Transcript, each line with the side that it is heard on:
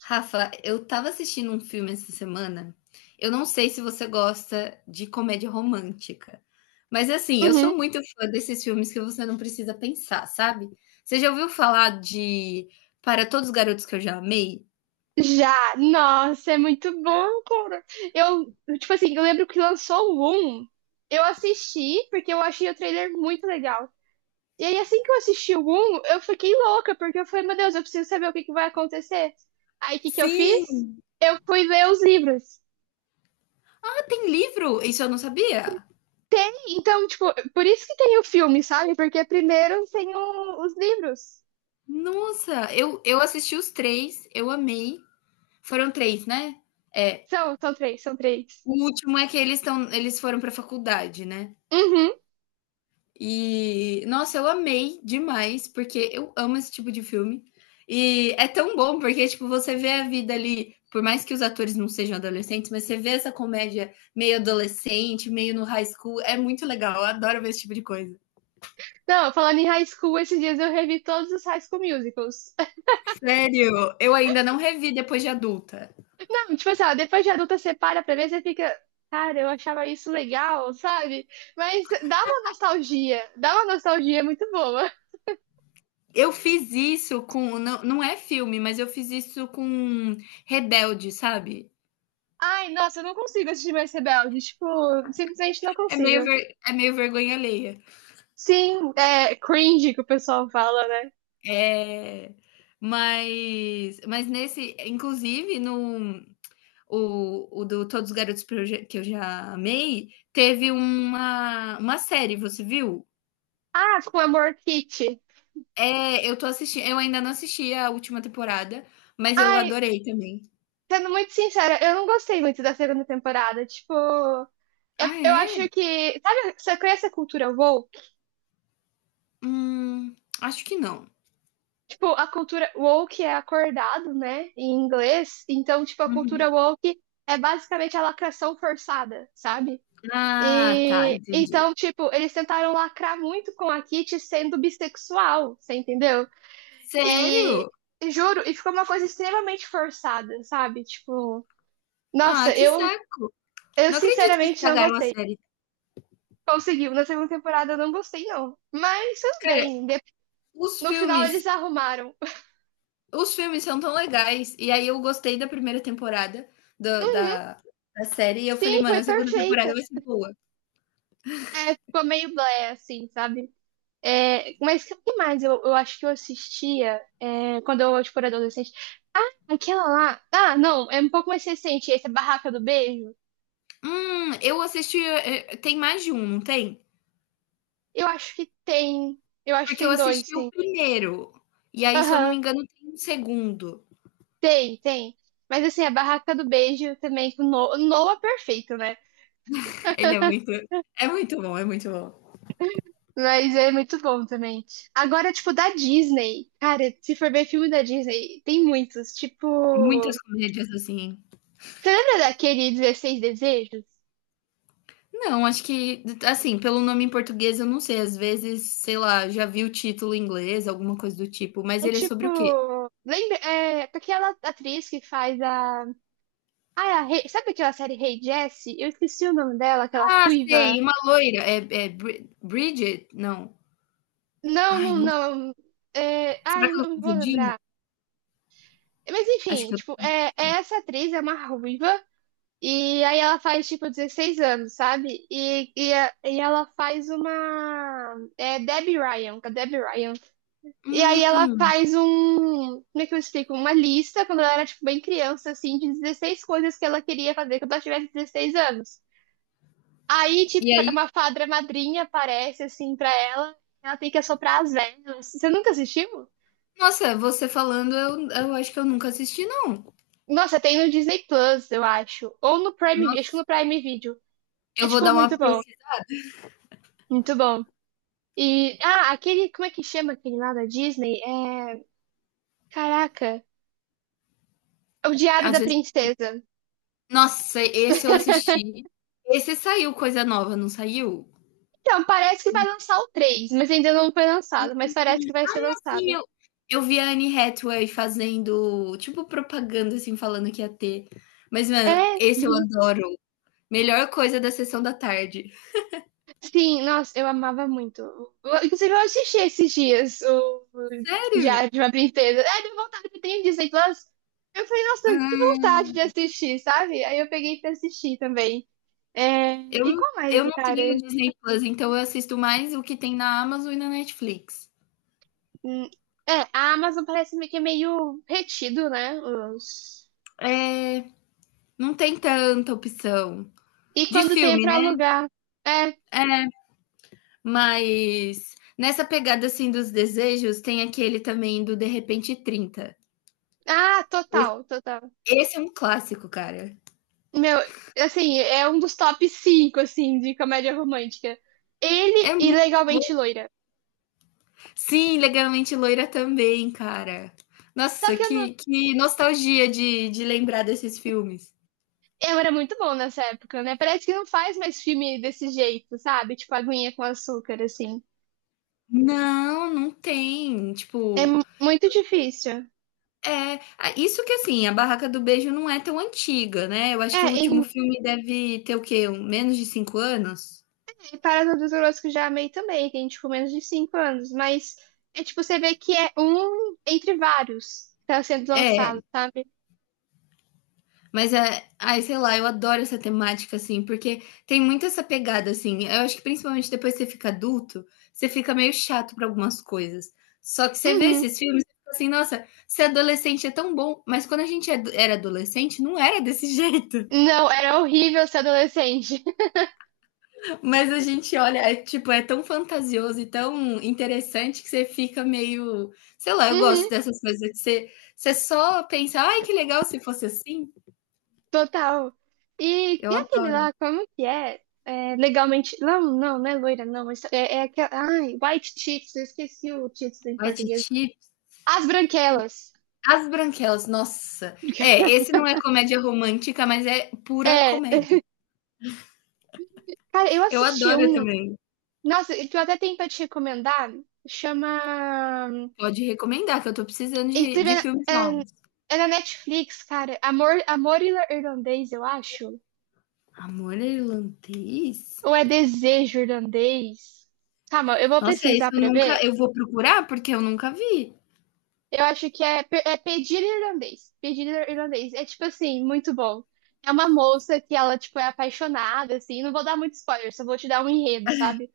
left: Rafa, eu tava assistindo um filme essa semana. Eu não sei se você gosta de comédia romântica, mas assim, eu
right: Uhum.
left: sou muito fã desses filmes que você não precisa pensar, sabe? Você já ouviu falar de Para Todos os Garotos que Eu Já Amei?
right: Já, nossa, é muito bom, cara. Eu, tipo assim, eu lembro que lançou o 1, eu assisti porque eu achei o trailer muito legal. E aí, assim que eu assisti o 1, eu fiquei louca, porque eu falei, meu Deus, eu preciso saber o que que vai acontecer. Aí, o que que eu
left: Sim.
right: fiz? Eu fui ler os livros.
left: Ah, tem livro? Isso eu não sabia.
right: Então, tipo, por isso que tem o filme, sabe? Porque primeiro tem os livros.
left: Nossa, eu assisti os três, eu amei. Foram três, né? É.
right: São três, são três.
left: O último é que eles estão, eles foram pra faculdade, né?
right: Uhum.
left: E, nossa, eu amei demais, porque eu amo esse tipo de filme. E é tão bom, porque, tipo, você vê a vida ali, por mais que os atores não sejam adolescentes, mas você vê essa comédia meio adolescente, meio no high school, é muito legal, eu adoro ver esse tipo de coisa.
right: Não, falando em high school, esses dias eu revi todos os High School Musicals.
left: Sério, eu ainda não revi depois de adulta.
right: Tipo assim, ó, depois de adulta você para pra ver, você fica, cara, eu achava isso legal, sabe? Mas dá uma nostalgia muito boa.
left: Eu fiz isso com, não, não é filme, mas eu fiz isso com Rebelde, sabe?
right: Ai, nossa, eu não consigo assistir mais Rebelde, tipo, simplesmente não
left: É meio,
right: consigo.
left: ver- é meio vergonha alheia.
right: Sim, é cringe que o pessoal fala, né?
left: É, mas nesse, inclusive, no o do Todos os Garotos que eu já amei, teve uma série, você viu?
right: Ah, com Amor Kit.
left: É, eu tô assistindo, eu ainda não assisti a última temporada, mas eu
right: Ai,
left: adorei também.
right: sendo muito sincera, eu não gostei muito da segunda temporada, tipo, eu,
left: Ah,
right: eu
left: é?
right: acho que, sabe, você conhece a cultura woke?
left: Hum, acho que não.
right: Tipo, a cultura woke é acordado, né, em inglês. Então, tipo, a
left: Uhum.
right: cultura woke é basicamente a lacração forçada, sabe?
left: Ah, tá,
right: E
left: entendi.
right: então, tipo, eles tentaram lacrar muito com a Kitty sendo bissexual, você entendeu? E
left: Sério?
right: e juro, e ficou uma coisa extremamente forçada, sabe? Tipo,
left: Ah,
right: nossa,
left: que
right: eu
left: saco.
right: eu
left: Não acredito que
right: sinceramente não
left: estragaram a
right: gostei.
left: série.
right: Conseguiu, na segunda temporada eu não gostei, não. Mas tudo
left: Cara,
right: bem,
left: os
right: no final
left: filmes
right: eles arrumaram.
left: os filmes são tão legais. E aí eu gostei da primeira temporada do-
right: Uhum,
left: da, da série. E eu falei,
right: sim,
left: mano, a
right: foi
left: segunda temporada
right: perfeita.
left: vai ser boa.
right: É, ficou meio blé, assim, sabe? É, mas o que mais eu acho que eu assistia é, quando eu tipo, era adolescente? Ah, aquela lá. Ah, não, é um pouco mais recente, esse é Barraca do Beijo.
left: Eu assisti. Tem mais de um, não tem?
right: Eu acho que tem. Eu acho que
left: Porque eu
right: tem dois,
left: assisti o
right: sim.
left: primeiro. E aí, se eu não me
right: Aham,
left: engano, tem um segundo.
right: tem, tem. Mas assim, a Barraca do Beijo também, com no Noah é perfeito, né?
left: Ele é muito. É muito bom, é muito bom.
right: Mas é muito bom também. Agora, tipo, da Disney. Cara, se for ver filme da Disney, tem muitos. Tipo.
left: Muitas comédias assim.
right: Você lembra daquele dezesseis Desejos?
left: Não, acho que, assim, pelo nome em português, eu não sei. Às vezes, sei lá, já vi o título em inglês, alguma coisa do tipo. Mas
right: É
left: ele é sobre
right: tipo,
left: o quê?
right: lembra, é, aquela atriz que faz a, ah, é a sabe aquela série Rei Jessie? Eu esqueci o nome dela, aquela
left: Ah,
right: ruiva.
left: sei, uma loira. É Bridget? Não.
right: Não,
left: Ai,
right: não,
left: não,
right: não. É, ah,
left: será
right: eu
left: que eu tô
right: não vou
left: confundindo?
right: lembrar. Mas
left: Acho
right: enfim,
left: que eu.
right: tipo, é, é essa atriz é uma ruiva e aí ela faz tipo 16 anos, sabe? E, e ela faz uma é Debbie Ryan, com a Debbie Ryan. E aí ela
left: Hum.
right: faz um, como é que eu explico? Uma lista, quando ela era, tipo, bem criança, assim, de 16 coisas que ela queria fazer quando ela tivesse 16 anos. Aí, tipo,
left: E aí,
right: uma fadra madrinha aparece, assim, pra ela, ela tem que assoprar as velas. Você nunca assistiu?
left: nossa, você falando, eu acho que eu nunca assisti não.
right: Nossa, tem no Disney Plus, eu acho. Ou no Prime, acho que
left: Nossa,
right: no Prime Video. É,
left: eu vou
right: tipo,
left: dar
right: muito
left: uma
right: bom,
left: pesqui
right: muito bom. E, ah, aquele, como é que chama aquele lá da Disney? É, caraca, é o Diário
left: às
right: da
left: vezes.
right: Princesa.
left: Nossa, esse eu assisti. Esse saiu coisa nova, não saiu?
right: Então, parece que vai lançar o 3 mas ainda não foi lançado, mas parece que vai ser
left: Sim,
right: lançado.
left: eu vi a Anne Hathaway fazendo, tipo, propaganda, assim, falando que ia ter. Mas, mano,
right: É,
left: esse eu
right: uhum.
left: adoro. Melhor coisa da sessão da tarde.
right: Sim, nossa, eu amava muito. Inclusive, eu assisti esses dias o
left: Sério?
right: Diário de uma Princesa. É, deu vontade, eu tenho Disney Plus. Eu falei, nossa, que
left: Ah.
right: vontade de assistir, sabe? Aí eu peguei pra assistir também. É,
left: Eu
right: e
left: não
right: qual
left: eu
right: mais,
left: não tenho
right: cara?
left: Disney Plus, então eu assisto mais o que tem na Amazon e na Netflix.
right: Hum, É, a Amazon parece meio que é meio retido, né? Os...
left: É, não tem tanta opção.
right: E
left: De
right: quando tem é
left: filme,
right: pra
left: né?
right: alugar. É,
left: É, mas nessa pegada assim dos desejos, tem aquele também do De Repente 30.
right: ah,
left: Esse,
right: total, total.
left: esse é um clássico, cara.
right: Meu, assim, é um dos top 5 assim, de comédia romântica.
left: É
right: Ele e
left: muito bom.
right: Legalmente Loira.
left: Sim, Legalmente Loira também, cara.
right: Só
left: Nossa,
right: que eu não...
left: que nostalgia de, lembrar desses filmes.
right: Eu era muito bom nessa época, né? Parece que não faz mais filme desse jeito, sabe? Tipo, aguinha com açúcar, assim.
left: Não, não tem.
right: É
left: Tipo,
right: muito difícil.
left: Isso que assim, a Barraca do Beijo não é tão antiga, né? Eu acho
right: É,
left: que o último filme deve ter o quê? Menos de 5 anos?
right: e Parada dos Horrores que eu já amei também. Tem, tipo, menos de 5 anos. Mas é, tipo, você vê que é um entre vários que tá sendo
left: É,
right: lançado, sabe?
left: mas é, ai, sei lá, eu adoro essa temática, assim, porque tem muito essa pegada, assim. Eu acho que principalmente depois que você fica adulto, você fica meio chato para algumas coisas. Só que você vê
right: Uhum.
left: esses filmes e fica assim, nossa, ser adolescente é tão bom, mas quando a gente era adolescente, não era desse jeito.
right: Não, era horrível ser adolescente.
left: Mas a gente olha, é, tipo, é tão fantasioso e tão interessante que você fica meio. Sei lá, eu gosto
right: Uhum.
left: dessas coisas que você, você só pensa, ai, que legal se fosse assim.
right: Total.
left: Eu
right: E aquele
left: adoro.
right: lá, como que é? É, legalmente. Não, não, não é loira, não. Mas é, é aquela. Ai, White Chicks, eu esqueci o título em
left: Ai,
right: português.
left: Titi.
right: As Branquelas.
left: As Branquelas, nossa. É, esse não é comédia romântica, mas é pura
right: É,
left: comédia.
right: cara, eu
left: Eu
right: assisti
left: adoro
right: um.
left: também.
right: Nossa, que eu até tenho pra te recomendar. Chama.
left: Pode recomendar, que eu tô precisando de,
right: Inclusive,
left: de filmes
right: é, é-
left: novos.
right: é na Netflix, cara. Amor, Amor Irlandês, eu acho.
left: Amor Irlandês?
right: Ou é Desejo Irlandês? Calma, eu vou
left: Nossa, esse
right: pesquisar
left: eu
right: pra ver.
left: nunca. Eu vou procurar porque eu nunca vi.
right: Eu acho que é, é pedir irlandês. Pedir irlandês. É tipo assim, muito bom. É uma moça que ela, tipo, é apaixonada, assim. Não vou dar muito spoiler, só vou te dar um enredo, sabe?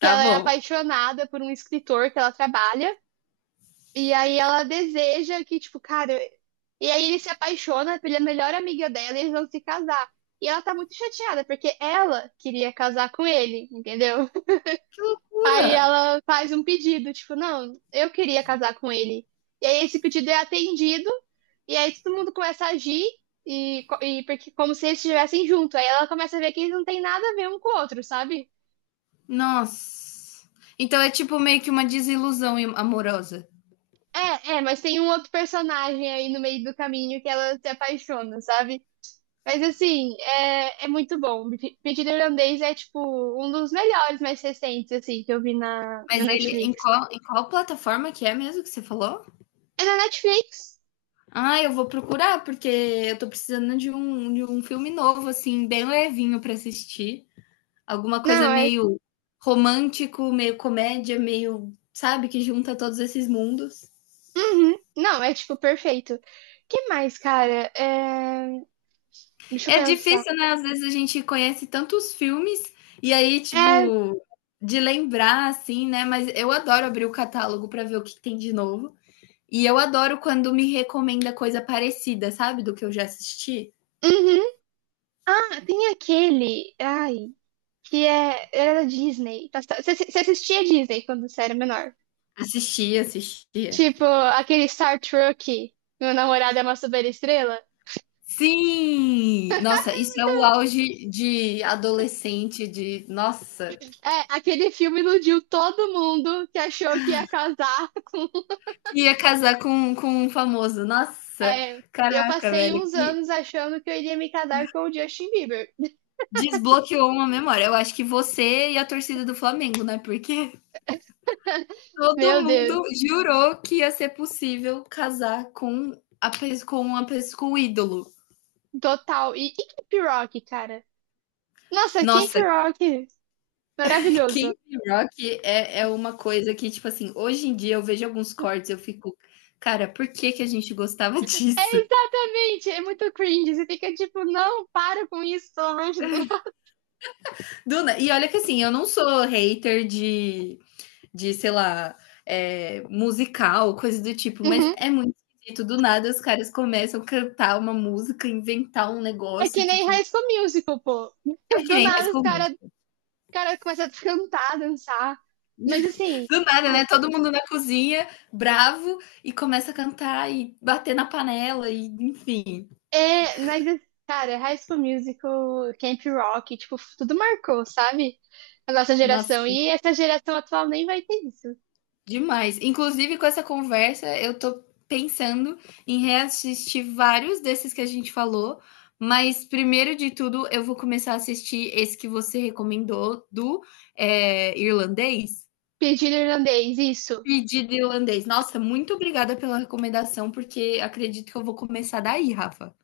right: Que ela é
left: bom.
right: apaixonada por um escritor que ela trabalha. E aí ela deseja que, tipo, cara. E aí ele se apaixona pela melhor amiga dela e eles vão se casar. E ela tá muito chateada, porque ela queria casar com ele, entendeu?
left: Que loucura!
right: Aí ela faz um pedido, tipo, não, eu queria casar com ele. E aí esse pedido é atendido, e aí todo mundo começa a agir, e, e porque, como se eles estivessem junto. Aí ela começa a ver que eles não têm nada a ver um com o outro, sabe?
left: Nossa. Então é tipo meio que uma desilusão amorosa.
right: É, é, mas tem um outro personagem aí no meio do caminho que ela se apaixona, sabe? Mas assim, é, é muito bom. Pedido Irlandês é, tipo, um dos melhores mais recentes, assim, que eu vi na,
left: Mas
right: na
left: ele, em
right: Netflix.
left: qual, em qual plataforma que é mesmo que você falou?
right: É na Netflix?
left: Ah, eu vou procurar, porque eu tô precisando de um filme novo, assim, bem levinho pra assistir. Alguma coisa
right: Não, é
left: meio romântico, meio comédia, meio, sabe, que junta todos esses mundos.
right: uhum. Não, é tipo perfeito. Que mais, cara? É, deixa eu
left: É
right: pensar.
left: difícil, né? Às vezes a gente conhece tantos filmes e aí,
right: É.
left: tipo, de lembrar, assim, né? Mas eu adoro abrir o catálogo pra ver o que tem de novo. E eu adoro quando me recomenda coisa parecida, sabe? Do que eu já assisti.
right: Uhum. Ah, tem aquele. Ai, que é. Era da Disney. Você assistia Disney quando você era menor?
left: Assistia, assistia.
right: Tipo, aquele Star Trek. Meu namorado é uma superestrela.
left: Sim! Nossa, isso é o auge de adolescente, de. Nossa!
right: É, aquele filme iludiu todo mundo que achou que ia casar com.
left: Que ia casar com, um famoso. Nossa!
right: É, eu
left: Caraca,
right: passei
left: velho,
right: uns
left: que
right: anos achando que eu iria me casar com o Justin Bieber.
left: desbloqueou uma memória. Eu acho que você e a torcida do Flamengo, né? Porque todo
right: Meu Deus,
left: mundo jurou que ia ser possível casar com um ídolo.
right: total. E Cape Rock, cara? Nossa, Camp
left: Nossa,
right: Rock, maravilhoso.
left: Camp Rock é uma coisa que, tipo assim, hoje em dia eu vejo alguns cortes, eu fico, cara, por que que a gente gostava
right: É
left: disso?
right: exatamente, é muito cringe. Você fica tipo, não, para com isso, pelo amor de Deus.
left: Duna, e olha que assim, eu não sou hater de sei lá, musical, coisa do tipo, mas
right: Uhum.
left: é muito esquisito. Do nada os caras começam a cantar uma música, inventar um
right: É
left: negócio,
right: que nem
left: tipo.
right: High School Musical, pô.
left: É que
right: Do
left: nem High
right: nada os
left: School
right: caras
left: Musical.
right: cara começam a cantar, dançar. Mas assim,
left: Do nada, né?
right: tipo,
left: Todo mundo na cozinha, bravo, e começa a cantar e bater na panela, e enfim.
right: é, mas, cara, High School Musical, Camp Rock, tipo, tudo marcou, sabe? A nossa geração.
left: Nossa.
right: E essa geração atual nem vai ter isso.
left: Demais. Inclusive, com essa conversa, eu tô pensando em reassistir vários desses que a gente falou, mas primeiro de tudo, eu vou começar a assistir esse que você recomendou do, irlandês.
right: Pedido irlandês, isso.
left: Pedido irlandês. Nossa, muito obrigada pela recomendação, porque acredito que eu vou começar daí, Rafa.